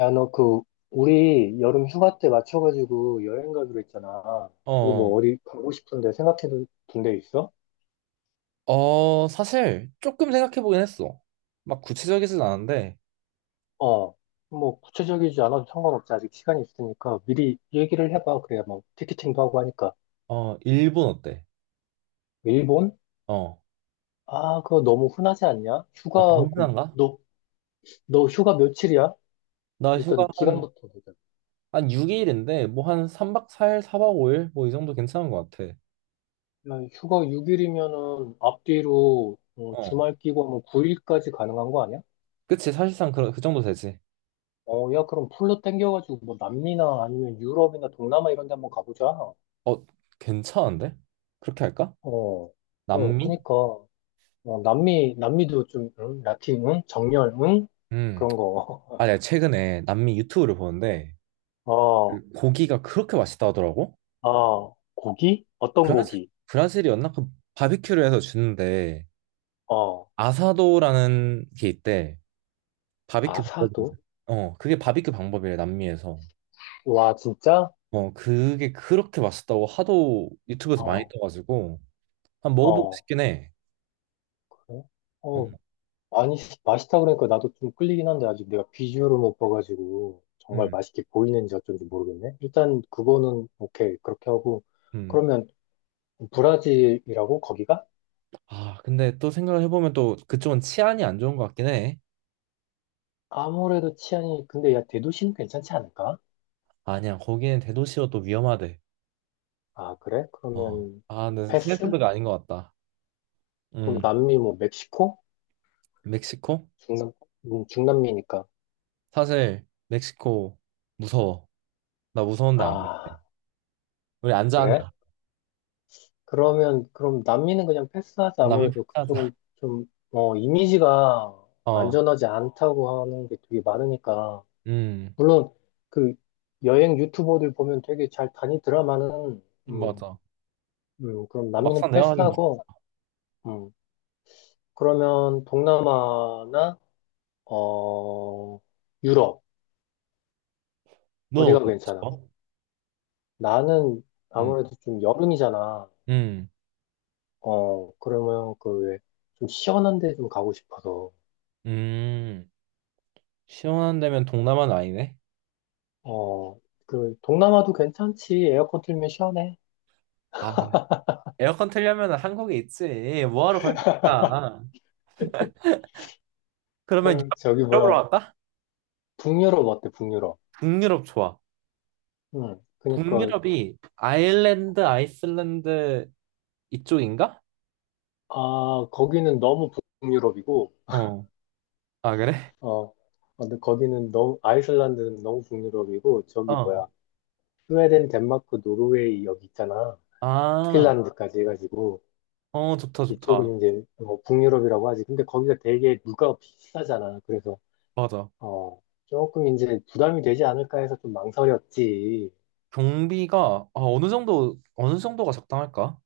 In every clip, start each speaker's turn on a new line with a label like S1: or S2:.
S1: 야, 너 우리 여름 휴가 때 맞춰가지고 여행 가기로 했잖아. 그거 뭐
S2: 어,
S1: 어디 가고 싶은데 생각해 둔 데 있어?
S2: 어, 사실 조금 생각해 보긴 했어. 막 구체적이진 않은데,
S1: 어. 뭐 구체적이지 않아도 상관없지. 아직 시간이 있으니까 미리 얘기를 해봐. 그래야 뭐 티켓팅도 하고 하니까.
S2: 어, 일본 어때?
S1: 일본?
S2: 어,
S1: 아, 그거 너무 흔하지 않냐?
S2: 아,
S1: 휴가,
S2: 동남아인가?
S1: 너 휴가 며칠이야?
S2: 나 휴가
S1: 일단
S2: 한,
S1: 기간부터 보자.
S2: 한 6일인데, 뭐 한 3박 4일, 4박 5일? 뭐 이 정도 괜찮은 것 같아.
S1: 야, 휴가 6일이면은 앞뒤로 어,
S2: 어,
S1: 주말 끼고 뭐 9일까지 가능한 거 아니야?
S2: 그치, 사실상 그 정도 되지.
S1: 어, 야, 그럼 풀로 땡겨가지고, 뭐, 남미나 아니면 유럽이나 동남아 이런 데 한번 가보자. 어,
S2: 어, 괜찮은데? 그렇게 할까?
S1: 어,
S2: 남미?
S1: 그니까. 어, 남미, 남미도 좀, 응? 라틴, 응? 정열, 응?
S2: 음,
S1: 그런
S2: 아,
S1: 거.
S2: 내가 최근에 남미 유튜브를 보는데,
S1: 어,
S2: 그 고기가 그렇게 맛있다 하더라고?
S1: 어, 고기? 어떤
S2: 브라질,
S1: 고기?
S2: 브라질이었나? 그 바비큐를 해서 주는데,
S1: 어,
S2: 아사도라는 게 있대. 바비큐 방법데
S1: 아사도?
S2: 어, 그게 바비큐 방법이래, 남미에서.
S1: 와, 진짜?
S2: 어, 그게 그렇게 맛있다고 하도 유튜브에서 많이
S1: 어,
S2: 떠가지고 한 먹어보고
S1: 어,
S2: 싶긴 해.
S1: 그래?
S2: 어,
S1: 어, 아니, 맛있다 그러니까 나도 좀 끌리긴 한데, 아직 내가 비주얼을 못 봐가지고, 정말
S2: 음,
S1: 맛있게 보이는지 어쩐지 모르겠네. 일단, 그거는, 오케이. 그렇게 하고,
S2: 음.
S1: 그러면, 브라질이라고 거기가?
S2: 아, 근데 또 생각을 해보면 또 그쪽은 치안이 안 좋은 것 같긴 해.
S1: 아무래도 치안이 근데 야 대도시는 괜찮지 않을까?
S2: 아니야, 거기는 대도시여 또 위험하대.
S1: 아 그래?
S2: 어.
S1: 그러면
S2: 아, 근데
S1: 패스?
S2: 생각해보니까 아닌 것 같다.
S1: 그럼
S2: 음,
S1: 남미 뭐 멕시코?
S2: 멕시코?
S1: 중남 중남미니까
S2: 사실 멕시코 무서워. 나 무서운데 안 갈래.
S1: 아
S2: 우리 앉아
S1: 그래?
S2: 앉아.
S1: 그러면 그럼 남미는 그냥 패스하자.
S2: 어, 남미
S1: 아무래도
S2: 피하자.
S1: 그쪽은 좀 어, 이미지가
S2: 어,
S1: 안전하지 않다고 하는 게 되게 많으니까
S2: 음.
S1: 물론 그 여행 유튜버들 보면 되게 잘 다니더라마는 음,
S2: 맞아.
S1: 그럼 남미는
S2: 막상 내가 하긴 무슨
S1: 패스하고 음, 그러면 동남아나 어 유럽
S2: 넌 어디
S1: 어디가
S2: 가고
S1: 괜찮아? 어,
S2: 싶어?
S1: 나는
S2: 음.
S1: 아무래도 좀 여름이잖아.
S2: 음.
S1: 어 그러면 좀 시원한 데 좀 가고 싶어서
S2: 음. 시원한 데면 동남아는 아니네.
S1: 어 동남아도 괜찮지. 에어컨 틀면 시원해.
S2: 아, 에어컨 틀려면 한국에 있지. 뭐하러 거기가? 그러면
S1: 그럼 저기 뭐야
S2: 유럽으로 갈까?
S1: 북유럽 어때? 북유럽.
S2: 동유럽 좋아.
S1: 응. 그러니까
S2: 동유럽이 아일랜드, 아이슬란드 이쪽인가?
S1: 아 거기는 너무 북유럽이고
S2: 어. 아, 그래?
S1: 어 아, 근데 거기는 너무 아이슬란드는 너무 북유럽이고 저기
S2: 어.
S1: 뭐야 스웨덴, 덴마크, 노르웨이 여기 있잖아.
S2: 아,
S1: 핀란드까지 해가지고
S2: 어, 좋다, 좋다.
S1: 이쪽은 이제 뭐 북유럽이라고 하지. 근데 거기가 되게 물가가 비싸잖아. 그래서
S2: 맞아.
S1: 어 조금 이제 부담이 되지 않을까 해서 좀 망설였지.
S2: 경비가 아, 어느 정도가 적당할까?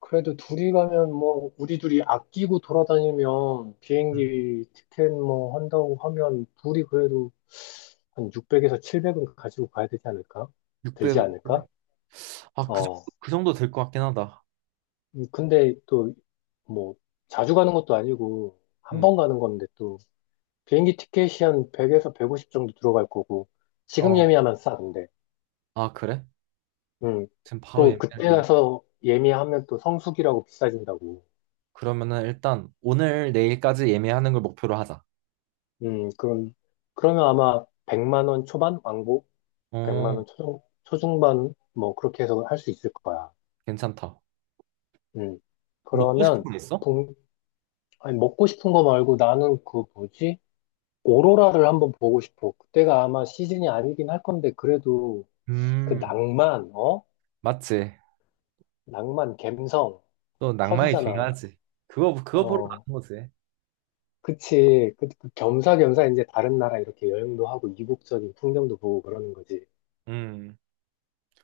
S1: 그래도 둘이 가면 뭐 우리 둘이 아끼고 돌아다니면 비행기 티켓 뭐 한다고 하면 둘이 그래도 한 600에서 700은 가지고 가야 되지 않을까? 들지
S2: 600.
S1: 않을까?
S2: 아, 그,
S1: 어.
S2: 그 정도 될 것 같긴 하다.
S1: 근데 또 뭐 자주 가는 것도 아니고 한
S2: 음.
S1: 번 가는 건데 비행기 티켓이 한 100에서 150 정도 들어갈 거고, 지금
S2: 어.
S1: 예매하면 싸던데.
S2: 아, 그래?
S1: 음.
S2: 지금 바로
S1: 또 그때
S2: 예매를.
S1: 가서 예매하면 또 성수기라고 비싸진다고.
S2: 그러면은 일단 오늘 내일까지 예매하는 걸 목표로 하자.
S1: 음, 그럼, 그러면 아마 100만 원 초반? 왕복? 100만
S2: 어,
S1: 원 초중반? 뭐, 그렇게 해서 할 수 있을 거야.
S2: 괜찮다.
S1: 음.
S2: 먹고 싶은
S1: 그러면,
S2: 거 있어?
S1: 동, 아니, 먹고 싶은 거 말고 나는 그 뭐지? 오로라를 한번 보고 싶어. 그때가 아마 시즌이 아니긴 할 건데, 그래도 그
S2: 음,
S1: 낭만, 어?
S2: 맞지.
S1: 낭만, 감성,
S2: 또 낭만이
S1: 터지잖아.
S2: 중요하지. 그거 그거 보러
S1: 어,
S2: 가는 거지.
S1: 그치. 그 겸사겸사 이제 다른 나라 이렇게 여행도 하고 이국적인 풍경도 보고 그러는 거지.
S2: 음,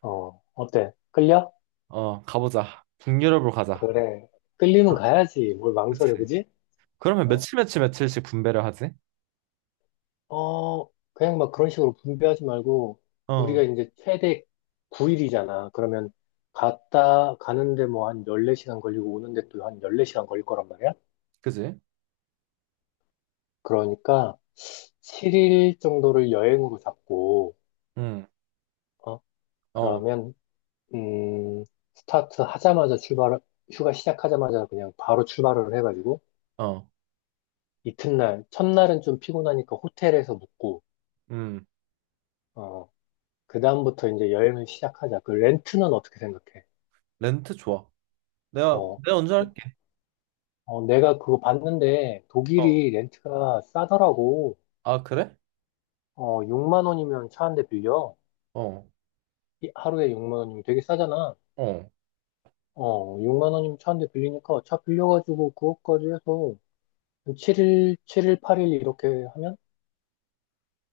S1: 어, 어때? 끌려?
S2: 어, 가보자. 북유럽으로 가자.
S1: 그래. 끌리면
S2: 아,
S1: 가야지. 뭘
S2: 그치.
S1: 망설여, 그지?
S2: 그러면
S1: 어,
S2: 며칠 며칠 며칠씩 분배를 하지?
S1: 어, 그냥 막 그런 식으로 분배하지 말고, 우리가
S2: 어,
S1: 이제 최대 9일이잖아. 그러면 갔다 가는데 뭐 한 14시간 걸리고 오는데 또 한 14시간 걸릴 거란 말이야?
S2: 그지?
S1: 그러니까 7일 정도를 여행으로 잡고,
S2: 음,
S1: 어,
S2: 어,
S1: 그러면 음, 스타트 하자마자 출발, 휴가 시작하자마자 그냥 바로 출발을 해가지고,
S2: 어,
S1: 이튿날, 첫날은 좀 피곤하니까 호텔에서 묵고,
S2: 음,
S1: 어, 그다음부터 이제 여행을 시작하자. 그 렌트는 어떻게 생각해?
S2: 렌트 좋아. 내가
S1: 어,
S2: 내가
S1: 그-
S2: 운전할게.
S1: 어, 내가 그거 봤는데,
S2: 어,
S1: 독일이 렌트가 싸더라고.
S2: 아 그래?
S1: 어, 6만 원이면 차 한 대 빌려.
S2: 어,
S1: 하루에 6만 원이면 되게 싸잖아.
S2: 어,
S1: 어, 6만 원이면 차 한 대 빌리니까 차 빌려가지고 그것까지 해서 7일, 8일 이렇게 하면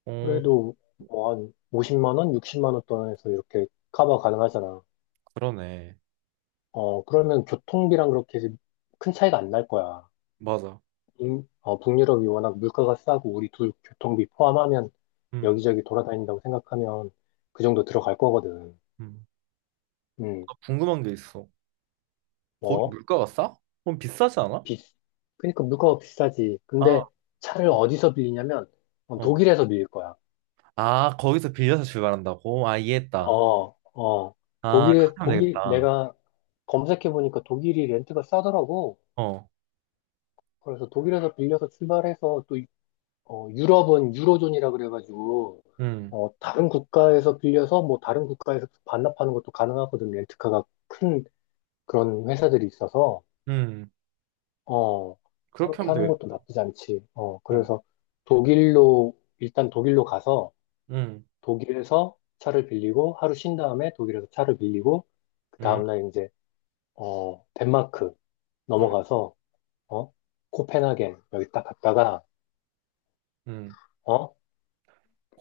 S2: 어,
S1: 그래도 뭐 한 50만 원, 60만 원 돈에서 이렇게 커버 가능하잖아.
S2: 그러네.
S1: 어, 그러면 교통비랑 그렇게 큰 차이가 안 날 거야.
S2: 맞아.
S1: 어, 북유럽이 워낙 물가가 싸고 우리 둘 교통비 포함하면
S2: 음,
S1: 여기저기 돌아다닌다고 생각하면 그 정도 들어갈 거거든.
S2: 음.
S1: 음,
S2: 나 궁금한 게 있어. 거기
S1: 뭐,
S2: 물가가 싸? 그럼 비싸지 않아?
S1: 비, 그러니까 물가가 비싸지. 근데
S2: 아,
S1: 차를 어디서 빌리냐면 어,
S2: 어.
S1: 독일에서 빌릴 거야.
S2: 아, 거기서 빌려서 출발한다고? 아, 이해했다.
S1: 어, 어,
S2: 아, 그렇게 하면
S1: 독일,
S2: 되겠다.
S1: 내가 검색해보니까 독일이 렌트가 싸더라고.
S2: 어,
S1: 그래서 독일에서 빌려서 출발해서 또 어, 유럽은 유로존이라 그래가지고
S2: 음,
S1: 어, 다른 국가에서 빌려서 뭐 다른 국가에서 반납하는 것도 가능하거든. 렌트카가 큰 그런 회사들이 있어서
S2: 음.
S1: 어,
S2: 그렇게
S1: 그렇게
S2: 하면
S1: 하는
S2: 되겠다.
S1: 것도 나쁘지 않지. 어,
S2: 어,
S1: 그래서 독일로 일단 독일로 가서
S2: 음,
S1: 독일에서 차를 빌리고 하루 쉰 다음에 독일에서 차를 빌리고 그
S2: 음,
S1: 다음날 이제 어, 덴마크
S2: 어,
S1: 넘어가서 어, 코펜하겐 여기 딱 갔다가
S2: 음.
S1: 어?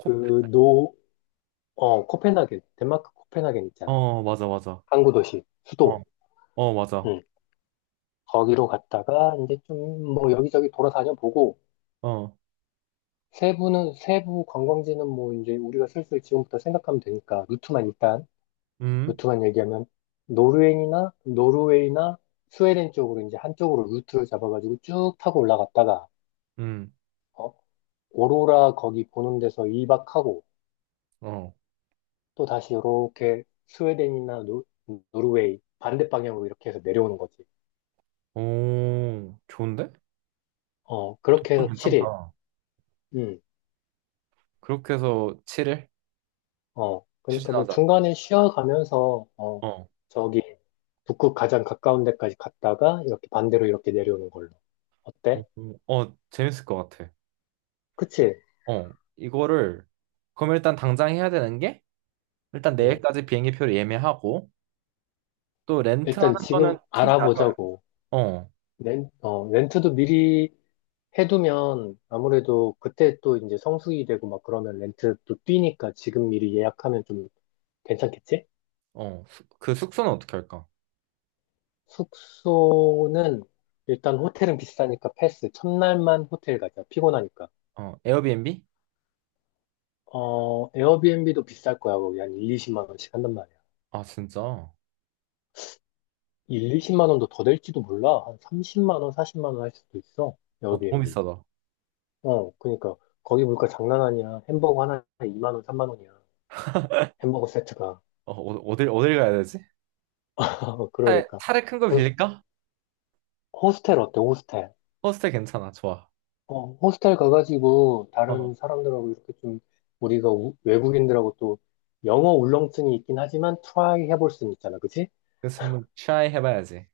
S1: 그 노, 어, 코펜하겐, 덴마크 코펜하겐 있잖아.
S2: 어, 맞아, 맞아.
S1: 항구 도시,
S2: 어,
S1: 수도.
S2: 어, 맞아.
S1: 응. 거기로 갔다가 이제 좀 뭐 여기저기 돌아다녀 보고
S2: 어,
S1: 세부는 세부 관광지는 뭐 이제 우리가 슬슬 지금부터 생각하면 되니까 루트만 일단
S2: 음,
S1: 루트만 얘기하면 노르웨이나 스웨덴 쪽으로 이제 한쪽으로 루트를 잡아가지고 쭉 타고 올라갔다가
S2: 음,
S1: 어? 오로라 거기 보는 데서 이박하고
S2: 어.
S1: 또 다시 이렇게 스웨덴이나 노르웨이 반대 방향으로 이렇게 해서 내려오는 거지.
S2: 오, 좋은데?
S1: 어, 그렇게
S2: 독감
S1: 해서 7일.
S2: 괜찮다.
S1: 음,
S2: 그렇게 해서 7일
S1: 어, 그러니까 뭐
S2: 추진하자.
S1: 중간에 쉬어가면서, 어,
S2: 어,
S1: 저기, 북극 가장 가까운 데까지 갔다가 이렇게 반대로 이렇게 내려오는 걸로.
S2: 어,
S1: 어때?
S2: 어, 어, 재밌을 것 같아.
S1: 그치?
S2: 어, 이거를, 그럼 일단 당장 해야 되는 게, 일단
S1: 음,
S2: 내일까지 비행기표를 예매하고, 또
S1: 일단
S2: 렌트하는
S1: 지금
S2: 거는 천지 나눠요.
S1: 알아보자고.
S2: 어,
S1: 어, 렌트도 미리 해두면 아무래도 그때 또 이제 성수기 되고 막 그러면 렌트도 뛰니까 지금 미리 예약하면 좀 괜찮겠지?
S2: 어, 그 숙소는 어떻게 할까?
S1: 숙소는 일단 호텔은 비싸니까 패스. 첫날만 호텔 가자. 피곤하니까.
S2: 어, 에어비앤비?
S1: 어, 에어비앤비도 비쌀 거야. 거기 한 1, 20만 원씩 한단 말이야.
S2: 아, 진짜. 어,
S1: 1, 20만 원도 더 될지도 몰라. 한 30만 원, 40만 원 할 수도 있어.
S2: 너무
S1: 에어비앤비.
S2: 비싸다. 어,
S1: 어, 그러니까 거기 물가 장난 아니야. 햄버거 하나에 2만 원, 3만 원이야. 햄버거 세트가.
S2: 어딜 가야 되지?
S1: 그러니까.
S2: 차를 큰 거
S1: 그
S2: 빌릴까?
S1: 호스텔 어때? 호스텔.
S2: 호스텔 괜찮아, 좋아.
S1: 어, 호스텔 가가지고
S2: 어,
S1: 다른 사람들하고 이렇게 좀 우리가 외국인들하고 또 영어 울렁증이 있긴 하지만 트라이 해볼 수는 있잖아. 그치?
S2: 그래서 한번 트라이 해봐야지.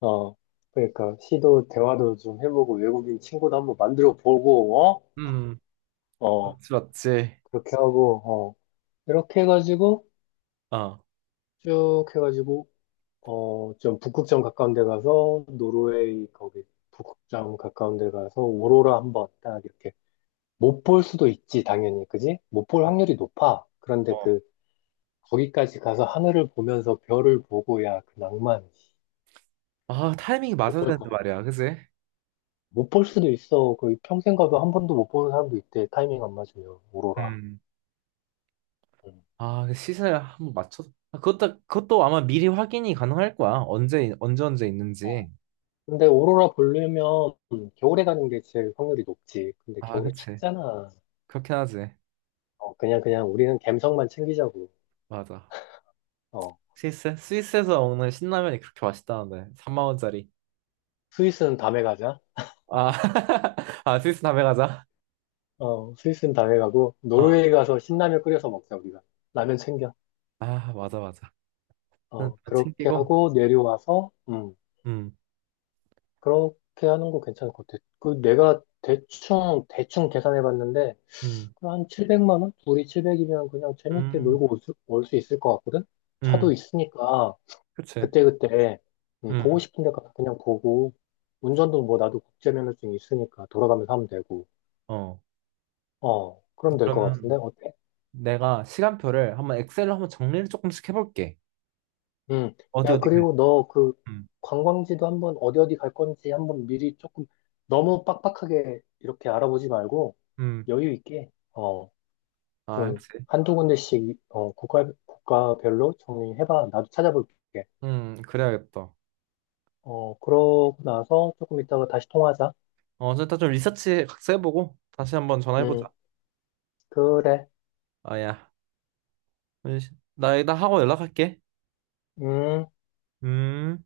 S1: 어, 그러니까 시도 대화도 좀 해보고 외국인 친구도 한번 만들어 보고
S2: 음,
S1: 어, 어
S2: 그렇지, 맞지.
S1: 그렇게 하고 어 이렇게 해가지고
S2: 어, 어.
S1: 쭉 해가지고 어 좀 북극점 가까운 데 가서 노르웨이 거기 북극점 가까운 데 가서 오로라 한번 딱 이렇게 못 볼 수도 있지 당연히 그지? 못 볼 확률이 높아 그런데 그 거기까지 가서 하늘을 보면서 별을 보고 야 그 낭만
S2: 아, 타이밍이 맞아야
S1: 어쩔
S2: 되는데
S1: 거야
S2: 말이야, 그지?
S1: 못 볼 수도 있어. 그 평생 가도 한 번도 못 보는 사람도 있대. 타이밍 안 맞으면 오로라.
S2: 음.
S1: 음.
S2: 아, 그 시세 한번 맞춰. 아, 그것도 아마 미리 확인이 가능할 거야. 언제 언제 언제
S1: 어,
S2: 있는지.
S1: 근데 오로라 보려면 겨울에 가는 게 제일 확률이 높지. 근데
S2: 아,
S1: 겨울에
S2: 그치.
S1: 춥잖아.
S2: 그렇긴 하지.
S1: 어, 그냥 그냥 우리는 갬성만 챙기자고.
S2: 맞아.
S1: 어,
S2: 스위스에서 먹는 신라면이 그렇게 맛있다는데 3만 원짜리.
S1: 스위스는 다음에 가자.
S2: 아, 아 스위스 다배 가자.
S1: 어, 스위스는 다음에 가고
S2: 어.
S1: 노르웨이 가서 신라면 끓여서 먹자 우리가. 라면 챙겨.
S2: 아, 맞아 맞아. 일단
S1: 어, 그렇게
S2: 챙기고.
S1: 하고 내려와서
S2: 음,
S1: 그렇게 하는 거 괜찮을 것 같아. 그 내가 대충, 대충 계산해 봤는데,
S2: 음,
S1: 한 700만 원? 둘이 700이면 그냥 재밌게
S2: 음,
S1: 놀고 올 수 있을 것 같거든?
S2: 음.
S1: 차도 있으니까,
S2: 그치.
S1: 그때그때, 보고
S2: 음,
S1: 싶은 데 가서 그냥 보고, 운전도 뭐 나도 국제면허증이 있으니까 돌아가면서 하면 되고,
S2: 어.
S1: 어, 그럼 될 것 같은데?
S2: 그러면
S1: 어때?
S2: 내가 시간표를 한번 엑셀로 한번 정리를 조금씩 해볼게.
S1: 음,
S2: 어디
S1: 야,
S2: 어디 갈.
S1: 그리고 너 그
S2: 음,
S1: 관광지도 한번 어디 어디 갈 건지 한번 미리 조금 너무 빡빡하게 이렇게 알아보지 말고,
S2: 음.
S1: 여유 있게, 어,
S2: 아,
S1: 좀
S2: 그치.
S1: 한두 군데씩 어, 국가별로 정리해봐. 나도 찾아볼게.
S2: 그래야겠다.
S1: 어, 그러고 나서 조금 이따가 다시 통화하자.
S2: 어, 일단 좀 리서치 각자 해보고 다시 한번 전화해보자.
S1: 음, 그래.
S2: 아야. 나 하고 연락할게.
S1: 음.
S2: 음.